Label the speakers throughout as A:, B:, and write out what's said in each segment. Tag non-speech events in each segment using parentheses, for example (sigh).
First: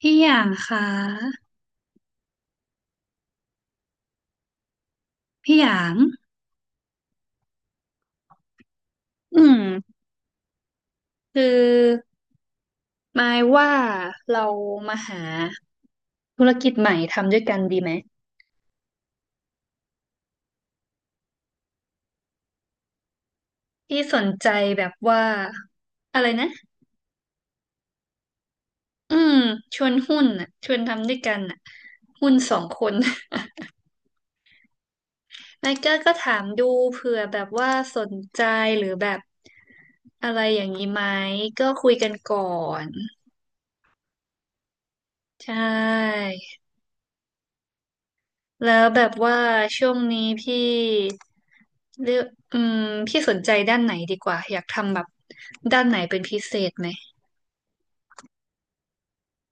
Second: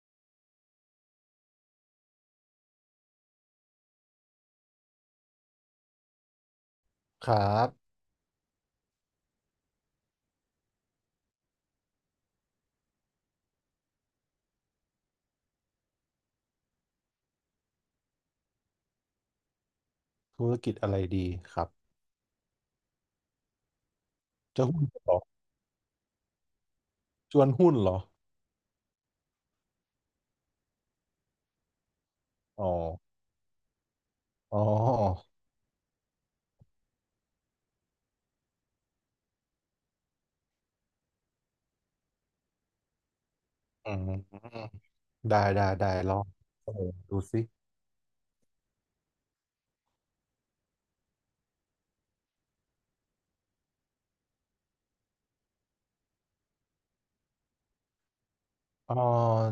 A: พี่หยางคะพี่หยาง
B: ครับ
A: อืมคือหมายว่าเรามาหาธุรกิจใหม่ทำด้วยกันดีไหม
B: ธุรกิจอะไรดีครับ
A: พี่สนใจ
B: จะหุ้
A: แบ
B: น
A: บ
B: เหรอ
A: ว่าอะไรนะ
B: ชวนหุ้นเหรอ
A: อืมชวนหุ้นอ่ะชวนทำด้วยกันอ่ะหุ้นสอ
B: อ๋
A: ง
B: อ
A: คน
B: อ๋อ
A: (laughs) นายก็ถามดูเผื่อแบบว่าสนใจหรือแบบอะไรอย่างนี้ไหมก็คุยกันก่อน
B: อืมได้
A: ใช่
B: ได้ได้ลองเสนอดูสิ
A: แล้วแบบว่าช่วงนี้พี่เลือกอืมพี่สนใจด้านไหนดีกว่าอยากทำแบบด้านไหนเป็นพิเศษไหม
B: เอ๋อ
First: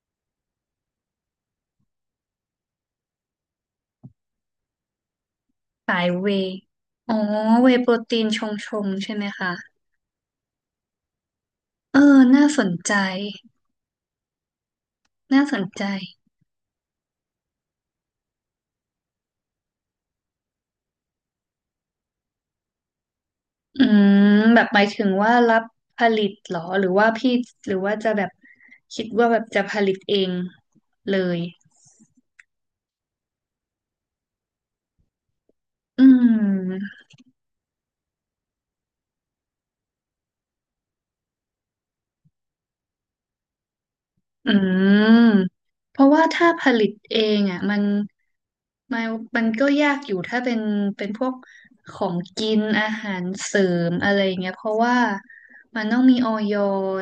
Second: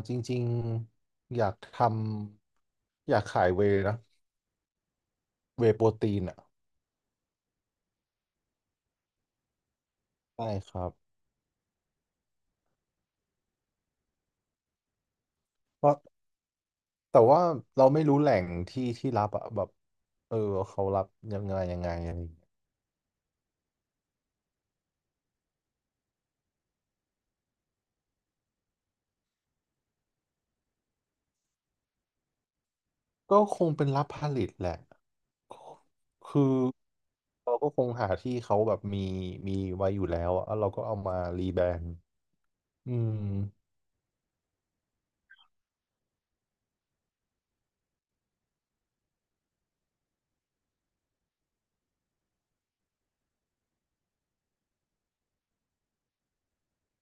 B: จริงๆ อยากทำ อยากขายเวย์นะ เวย์โปร
A: สาย
B: ตีน
A: เว
B: อ่ะ
A: ย์อ๋อเวย์โปรตีนชงใช่ไหมคะ
B: ใช่ครับ
A: เออน่าสนใจน่าสนใจ
B: เพราะแต่ว่าเราไม่รู้แหล่งที่ที่รับอะแบบเออ เขารับยังไงยังไงอะไรอย่างเงี้ย
A: อืมแบบหมายถึงว่ารับผลิตเหรอหรือว่าพี่หรือว่าจะแบบคิดว่าแบบจะผลิตเองเลย
B: ก็คงเป็นรับผลิตแหละ
A: อื
B: คือ
A: ม
B: เราก็คงหาที่เขาแบบมีไว้อยู่แล้วอะแล้วเราก็เอามารีแบรนด์อืม
A: อืมเพราะว่าถ้าผลิตเองอ่ะมัน ไมันมันก็ยากอยู่ถ้าเป็นพวกของกินอาหารเสริมอะไรเงี้ยเพราะว่ามันต้องมีออย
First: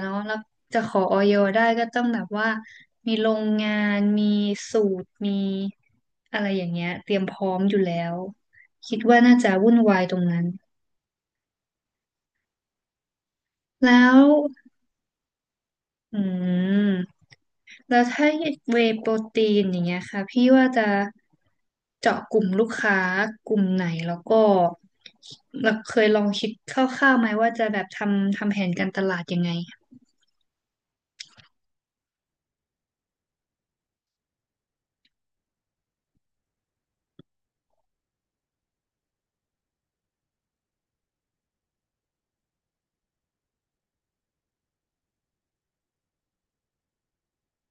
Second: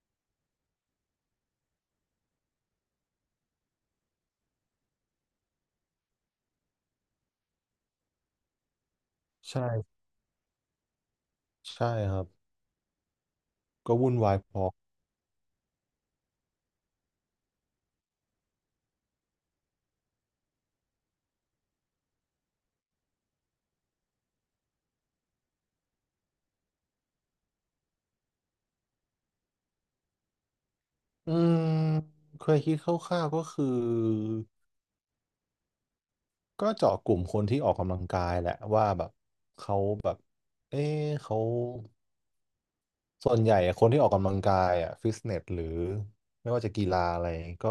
A: เนาะแล้วจะขอออยได้ก็ต้องแบบว่ามีโรงงานมีสูตรมีอะไรอย่างเงี้ยเตรียมพร้อมอยู่แล้วคิดว่าน่าจะวุ่นวา
B: ใช่
A: ยตรงนั้น
B: ใช่ครับ
A: แล้
B: ก็วุ่น
A: ว
B: วายพอ
A: อืม แล้วถ้าเวย์โปรตีนอย่างเงี้ยค่ะพี่ว่าจะเจาะกลุ่มลูกค้ากลุ่มไหนแล้วก็เราเคยลองคิดคร่าวๆไหมว่าจะแบบทำแผนการตลาดยังไง
B: อืมเคยคิดคร่าวๆก็คือก็เจาะกลุ่มคนที่ออกกำลังกายแหละว่าแบบเขาแบบเอ๊ะเขาส่วนใหญ่คนที่ออกกำลังกายอ่ะฟิตเนสหรือไม่ว่าจะกีฬาอะไรก็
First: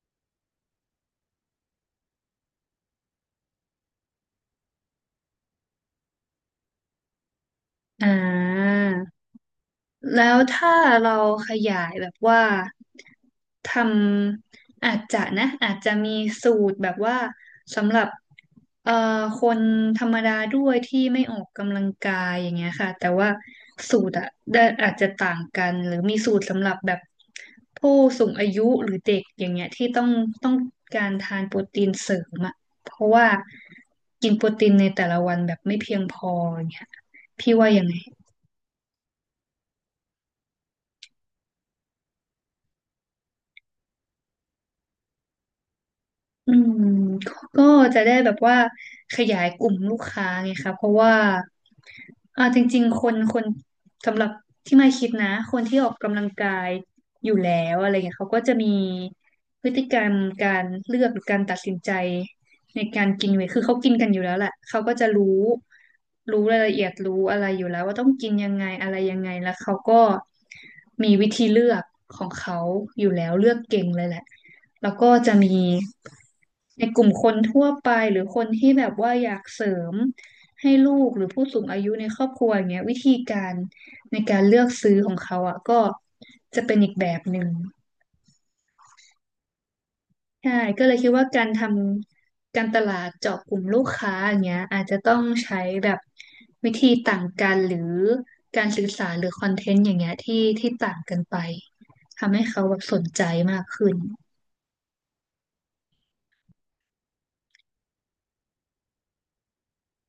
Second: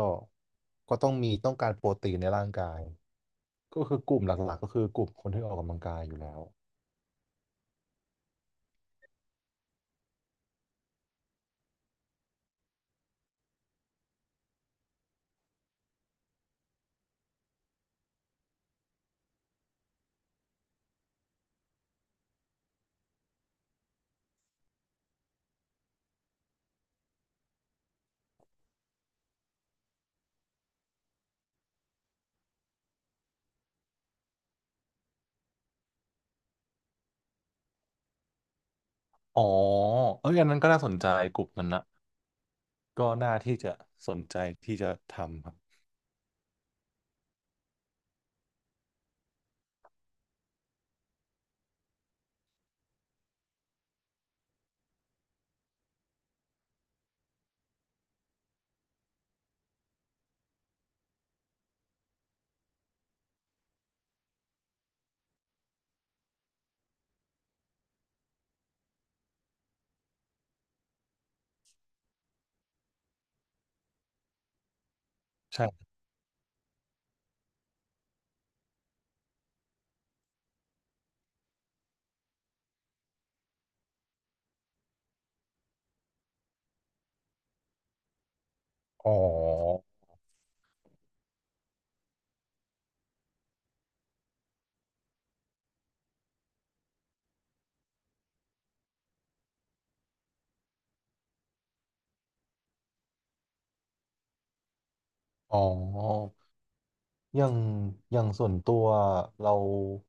B: ก็ต้องมีต้องการโปรตีนในร่างกาย ก็คือกลุ่มหลักๆก็คือกลุ่มคนที่ออกกำลังกายอยู่แล้ว
A: อ่า แล้วถ้าเราขยายแบบว่าทอาจจะนะอาจจะมีสูตรแบบว่าสำหรับเอ่อคนธรรมดาด้วยที่ไม่ออกกำลังกายอย่างเงี้ยค่ะแต่ว่าสูตรอะได้อาจจะต่างกันหรือมีสูตรสำหรับแบบผู้สูงอายุหรือเด็กอย่างเงี้ยที่ต้องการทานโปรตีนเสริมอะเพราะว่ากินโปรตีนในแต่ละวันแบบไม่เพียงพออย่างเงี้ยพี่ว่ายังไง
B: อ๋อเอ้ยอันนั้นก็น่าสนใจกลุ่มนั้นนะก็น่าที่จะสนใจที่จะทำครับ
A: อืมก็จะได้แบบว่าขยายกลุ่มลูกค้าไงคะเพราะว่าอ่าจริงๆคนสำหรับที่ไม่คิดนะคนที่ออกกำลังกายอยู่แล้วอะไรเงี้ยเขาก็จะมีพฤติกรรมการเลือกหรือการตัดสินใจในการกินเวทคือเขากินกันอยู่แล้วแหละเขาก็จะรู้รายละเอียดรู้อะไรอยู่แล้วว่าต้องกินยังไงอะไรยังไงแล้วเขาก็มีวิธีเลือกของเขาอยู่แล้วเลือกเก่งเลยแหละแล้วก็จะมี
B: ใช่
A: ในกลุ่มคนทั่วไปหรือคนที่แบบว่าอยากเสริมให้ลูกหรือผู้สูงอายุในครอบครัวอย่างเงี้ยวิธีการในการเลือกซื้อของเขาอ่ะก็จะเป็นอีกแบบหนึ่ง
B: อ๋อ
A: ใช่ก็เลยคิดว่าการทำการตลาดเจาะกลุ่มลูกค้าอย่างเงี้ยอาจจะต้องใช้แบบวิธีต่างกันหรือการสื่อสารหรือคอนเทนต์อย่างเงี้ยที่ต่างกันไปทำให้เขาแบบสนใจมากขึ้น
B: อ๋ออย่างอย่างส่วนตัวเรา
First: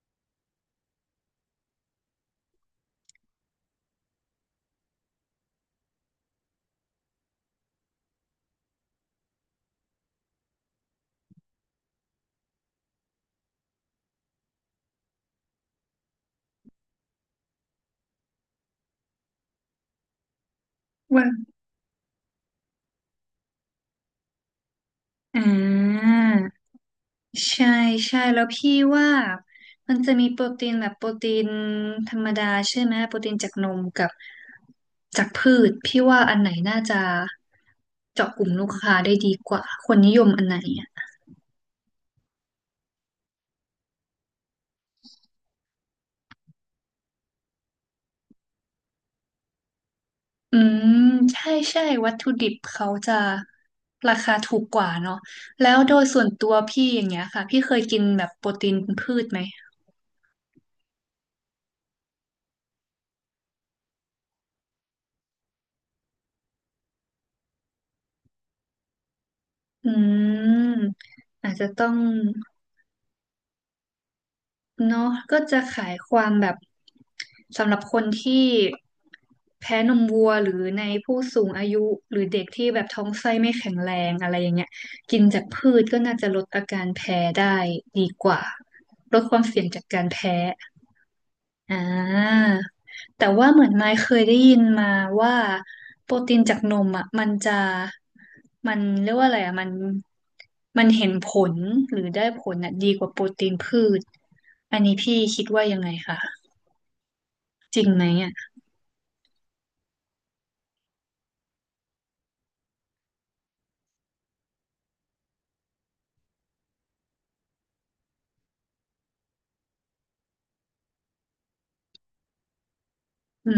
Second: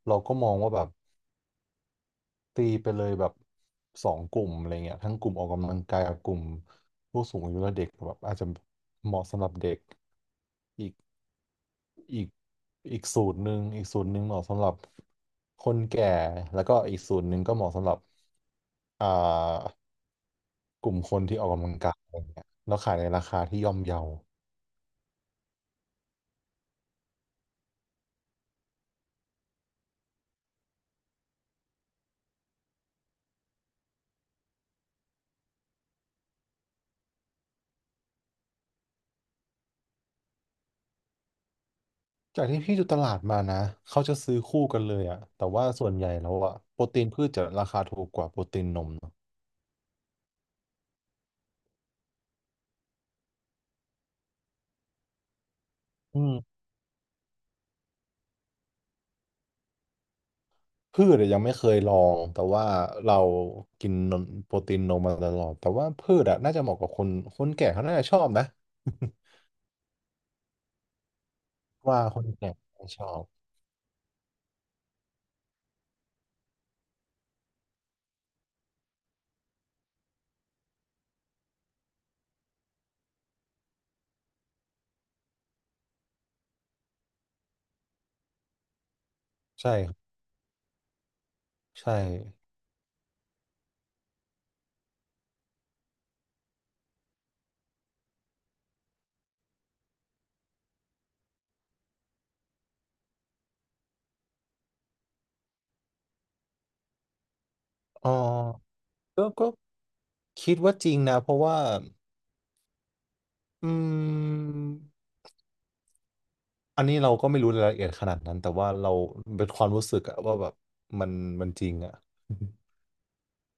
B: เราก็มองว่าแบบตีไปเลยแบบสองกลุ่มอะไรเงี้ยทั้งกลุ่มออกกำลังกายกับกลุ่มผู้สูงอายุและเด็กแบบอาจจะเหมาะสำหรับเด็กอีกอีกสูตรหนึ่งอีกสูตรหนึ่งเหมาะสำหรับคนแก่แล้วก็อีกสูตรหนึ่งก็เหมาะสำหรับ อ่ากลุ่มคน
A: ว่า
B: ที่ออกกำลังกายอะไรเงี้ยแล้วขายในราคาที่ย่อมเยา
A: อ่า ใช่ใช่แล้วพี่ว่ามันจะมีโปรตีนแบบโปรตีนธรรมดาใช่ไหมโปรตีนจากนมกับจากพืชพี่ว่าอันไหนน่าจะเจาะกลุ่มลูกค้าได้ดีกว่าคนนิยมอันไหนอ่ะ
B: จากที่พี่ดูตลาดมานะเขาจะซื้อคู่กันเลยอะแต่ว่าส่วนใหญ่แล้วอะโปรตีนพืชจะราคาถูกกว่าโปรตีนนมเนอะ
A: อืมใช่ใช่วัตถุดิบเขาจะราคาถูกกว่าเนาะแล้วโดย
B: อื
A: ส่วน
B: ม
A: ตัวพี่อย่างเงี้ยค่ะพี่เคยกินแบบโปรตีนพืชไหม
B: พืชอะยังไม่เคยลองแต่ว่าเรากินนมโปรตีนนมมาตลอดแต่ว่าพืชอะน่าจะเหมาะกับคนคนแก่เขาน่าจะชอบนะ
A: อืมอาจจะต้อ
B: (laughs)
A: ง
B: ว่าคนแก่ชอบ
A: เนาะก็จะขายความแบบสำหรับคนที่แพ้นมวัวหรือในผู้สูงอายุหรือเด็กที่แบบท้องไส้ไม่แข็งแรงอะไรอย่างเงี้ยกินจากพืชก็น่าจะลดอาการแพ้ได้ดีกว่าลดความเสี่ยง
B: ใช่
A: จาก
B: ครั
A: การ
B: บ
A: แพ้ อ่
B: ใช่
A: าแต่ว่าเหมือนไม้เคยได้ยินมาว่าโปรตีนจากนมอ่ะมันจะมันเรียกว่าอะไรอ่ะมันมันเห็นผลหรือได้ผลอ่ะดีกว่าโปรตีนพืชอันนี้พี่คิดว่ายังไงคะจริงไหม
B: อ๋อ
A: อ่ะ
B: ก็คิดว่าจริงนะเพราะว่าอืม อันนี้เราก็ไม่รู้รายละเอียดขนาดนั้นแต่ว่าเราเป็นความรู้สึกอะว่าแบบมันมันจริงอะ
A: อื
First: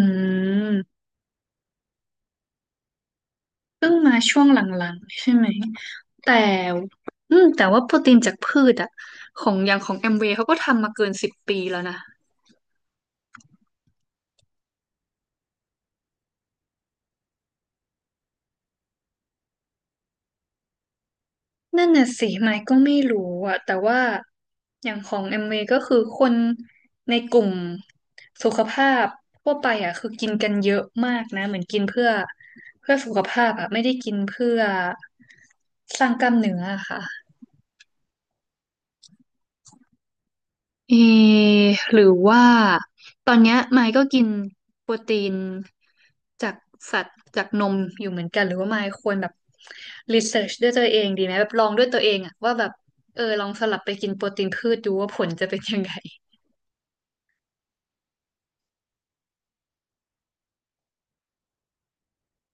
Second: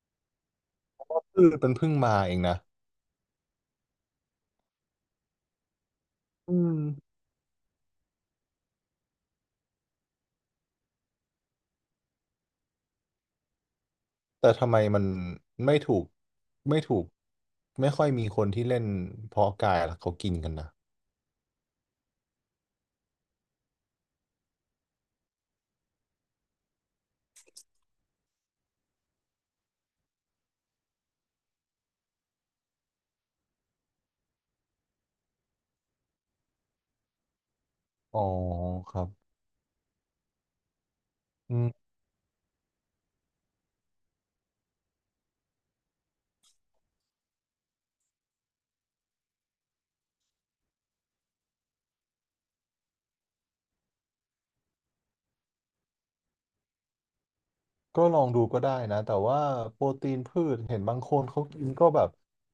A: ม
B: คือมันเพิ่งมาเองนะ
A: เพิ่งมาช่วงหลังๆใช่ไหมแต่
B: อืม
A: อืมแต่ว่าโปรตีนจากพืชอ่ะของอย่างของแอมเวย์เขาก็ทำมาเกิน10 ปีแล้วนะ
B: แต่ทำไมมันไม่ถูกไม่ถูกไม่ค่อยมีคนที่เล่นเพาะกายล่ะเขากินกันนะ
A: นั่นน่ะสิไมค์ก็ไม่รู้อะแต่ว่าอย่างของเอ็มวีก็คือคนในกลุ่มสุขภาพทั่วไปอะคือกินกันเยอะมากนะเหมือนกินเพื่อสุขภาพอะไม่ได้กินเพื่อสร้างกล้ามเนื้ออะค่ะ
B: อ๋อครับ
A: เอ
B: อืม
A: หรือว่าตอนเนี้ยไมค์ก็กินโปรตีนจากสัตว์จากนมอยู่เหมือนกันหรือว่าไมค์ควรแบบรีเสิร์ชด้วยตัวเองดีไหมแบบลองด้วยตัวเองอะว่าแบบเออลองสลับไปกินโปรตีนพืชดูว่าผลจะเป็นยังไง
B: ก็ลองดูก็ได้นะแต่ว่าโปรตีนพืชเห็นบางคนเขากินก็แบบ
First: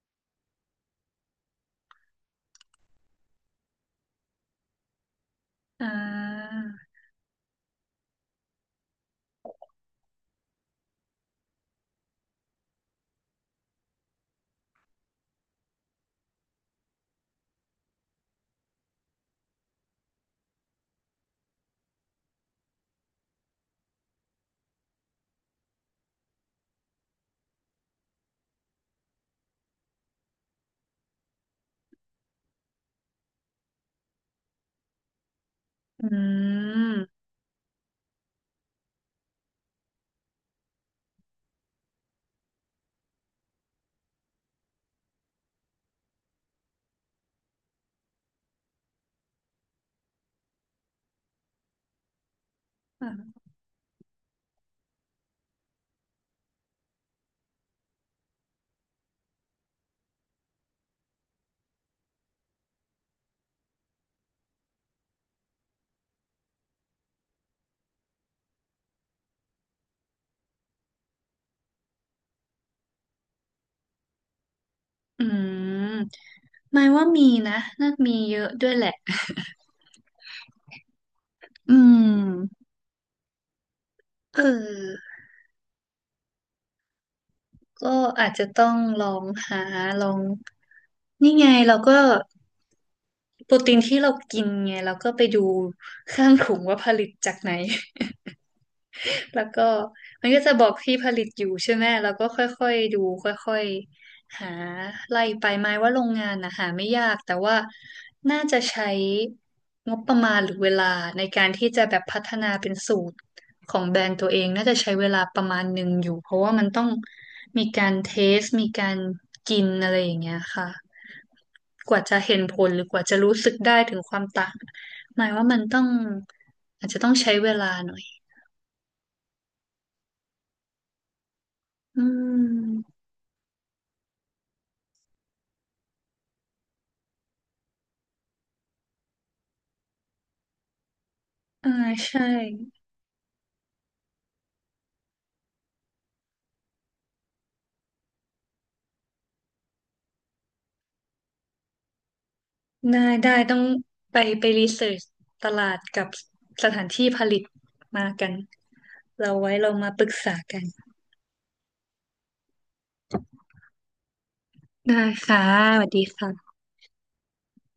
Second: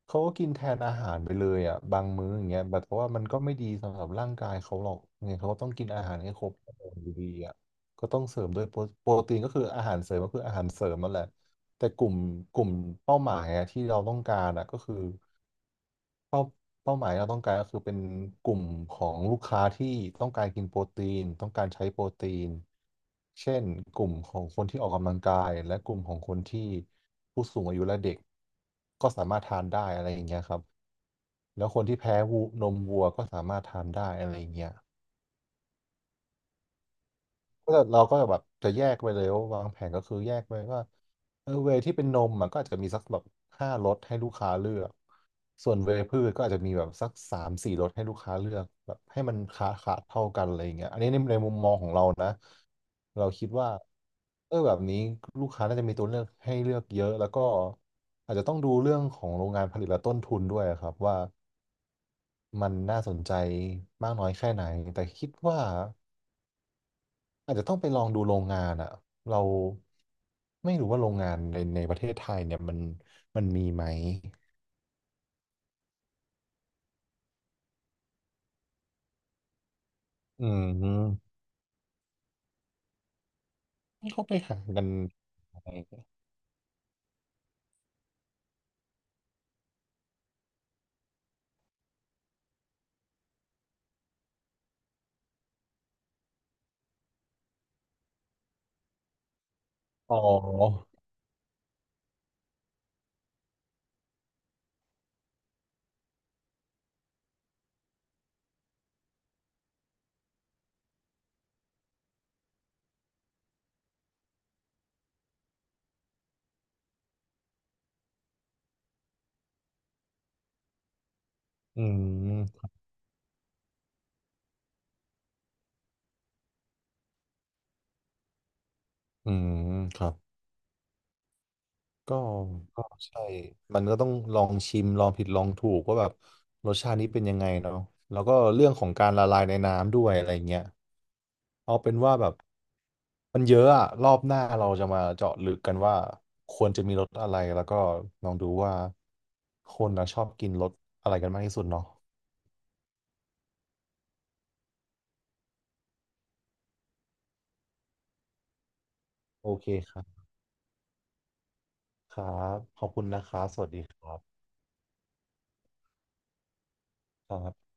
B: เขาก็กินแทนอาหารไปเลยอ่ะบางมื้ออย่างเงี้ยแบบเพราะว่ามันก็ไม่ดีสำหรับร่างกายเขาหรอกยังไงเขาก็ต้องกิ
A: อ่
B: นอาหารให้ครบ
A: า
B: อยู่ดีอ่ะก็ต้องเสริมด้วยโปรโปรตีนก็คืออาหารเสริมก็คืออาหารเสริมนั่นแหละแต่กลุ่มเป้าหมายอะที่เราต้องการอ่ะก็คือ เป้าเป้าหมายเราต้องการก็คือเป็นกลุ่มของลูกค้าที่ต้องการกินโปรตีนต้องการใช้โปรตีนเช่นกลุ่มของคนที่ออกกำลังกายและกลุ่มของคนที่ผู้สูงอายุและเด็กก็สามารถทานได้อะไรอย่างเงี้ยครับแล้วคนที่แพ้วูนมวัวก็สามารถทานได้อะไรอย่างเงี้ย
A: อืม
B: ก็เราก็แบบจะแยกไปเลยว่าวางแผนก็คือแยกไปว่าเออเวย์ที่เป็นนมมันก็อาจจะมีสักแบบ5 รสให้ลูกค้าเลือกส่วนเวย์พืชก็อาจจะมีแบบสัก3-4 รสให้ลูกค้าเลือกแบบให้มันขาดเท่ากันอะไรอย่างเงี้ยอันนี้ในในมุมมองของเรานะเรา
A: อ
B: คิดว่าเออแบบนี้ลูกค้าน่าจะมีตัวเลือกให้เลือกเยอะแล้วก็อาจจะต้องดูเรื่องของโรงงานผลิตและต้นทุนด้วยครับว่ามันน่าสนใจมากน้อยแค่ไหนแต่คิดว่า อาจจะต้องไปลองดูโรงงานอ่ะเราไม่รู้ว่าโรงงานในในประเทศไทยเนี่ยมันมีไหม
A: อืมไมค์ว่ามีนะน่ามีเยอะด้วยแหละ
B: อืม
A: อืม
B: ่เขาไป
A: เอ
B: หากัน
A: อ
B: อะไร
A: ก็อาจจะต้องลองหาลองนี่ไงเราก็ โปรตีนที่เรากินไงเราก็ไปดูข้างถุงว่าผลิตจากไหน (laughs) แล้วก็
B: อ๋
A: มันก็จะบอก
B: อ
A: ที่ผลิตอยู่ใช่ไหมเราก็ค่อยๆดูค่อยๆหาไล่ไปหมายว่าโรงงานนะหาไม่ยากแต่ว่าน่าจะใช้งบประมาณหรือเวลาในการที่จะแบบพัฒนาเป็นสูตรของแบรนด์ตัวเองน่าจะใช้เวลาประมาณหนึ่งอยู่เพราะว่ามันต้องมีการเทสมีการกินอะไรอย่างเงี้ยค่ะ
B: อื
A: กว่าจะเห็นผล
B: ม
A: หรือกว่าจะรู้สึกได้ถึงความต่างหมายว่ามันต้องอาจจะต้องใช้เวลาหน่อย
B: อืมครับ
A: อื
B: ก็ก็
A: ม
B: ใช่มันก็ต้องลองชิมลองผิดลองถูกว่าแบบรสชาตินี้เป็นยังไงเนาะแล้วก็เรื่องของการละลายในน้ำด้วยอะไรเงี้ย
A: อ่า
B: เอาเป็นว่า
A: ใช่
B: แบบมันเยอะอะรอบหน้าเราจะมาเจาะลึกกันว่าควรจะมีรสอะไรแล้วก็ลองดูว่าคนนะชอบกินรสอะไรกันมากที่สุดเนาะ
A: ได้ได้ต้องไปรีเสิร์ชตลาดกับสถานที่ผลิตมากันเรา
B: โอ
A: ไว้
B: เค
A: เรามา
B: ค
A: ป
B: รับ
A: รึกษากัน
B: ครับขอบคุณนะครับสวัสดีครับ
A: ได้ค่ะสวัสดีค่ะ
B: ครับ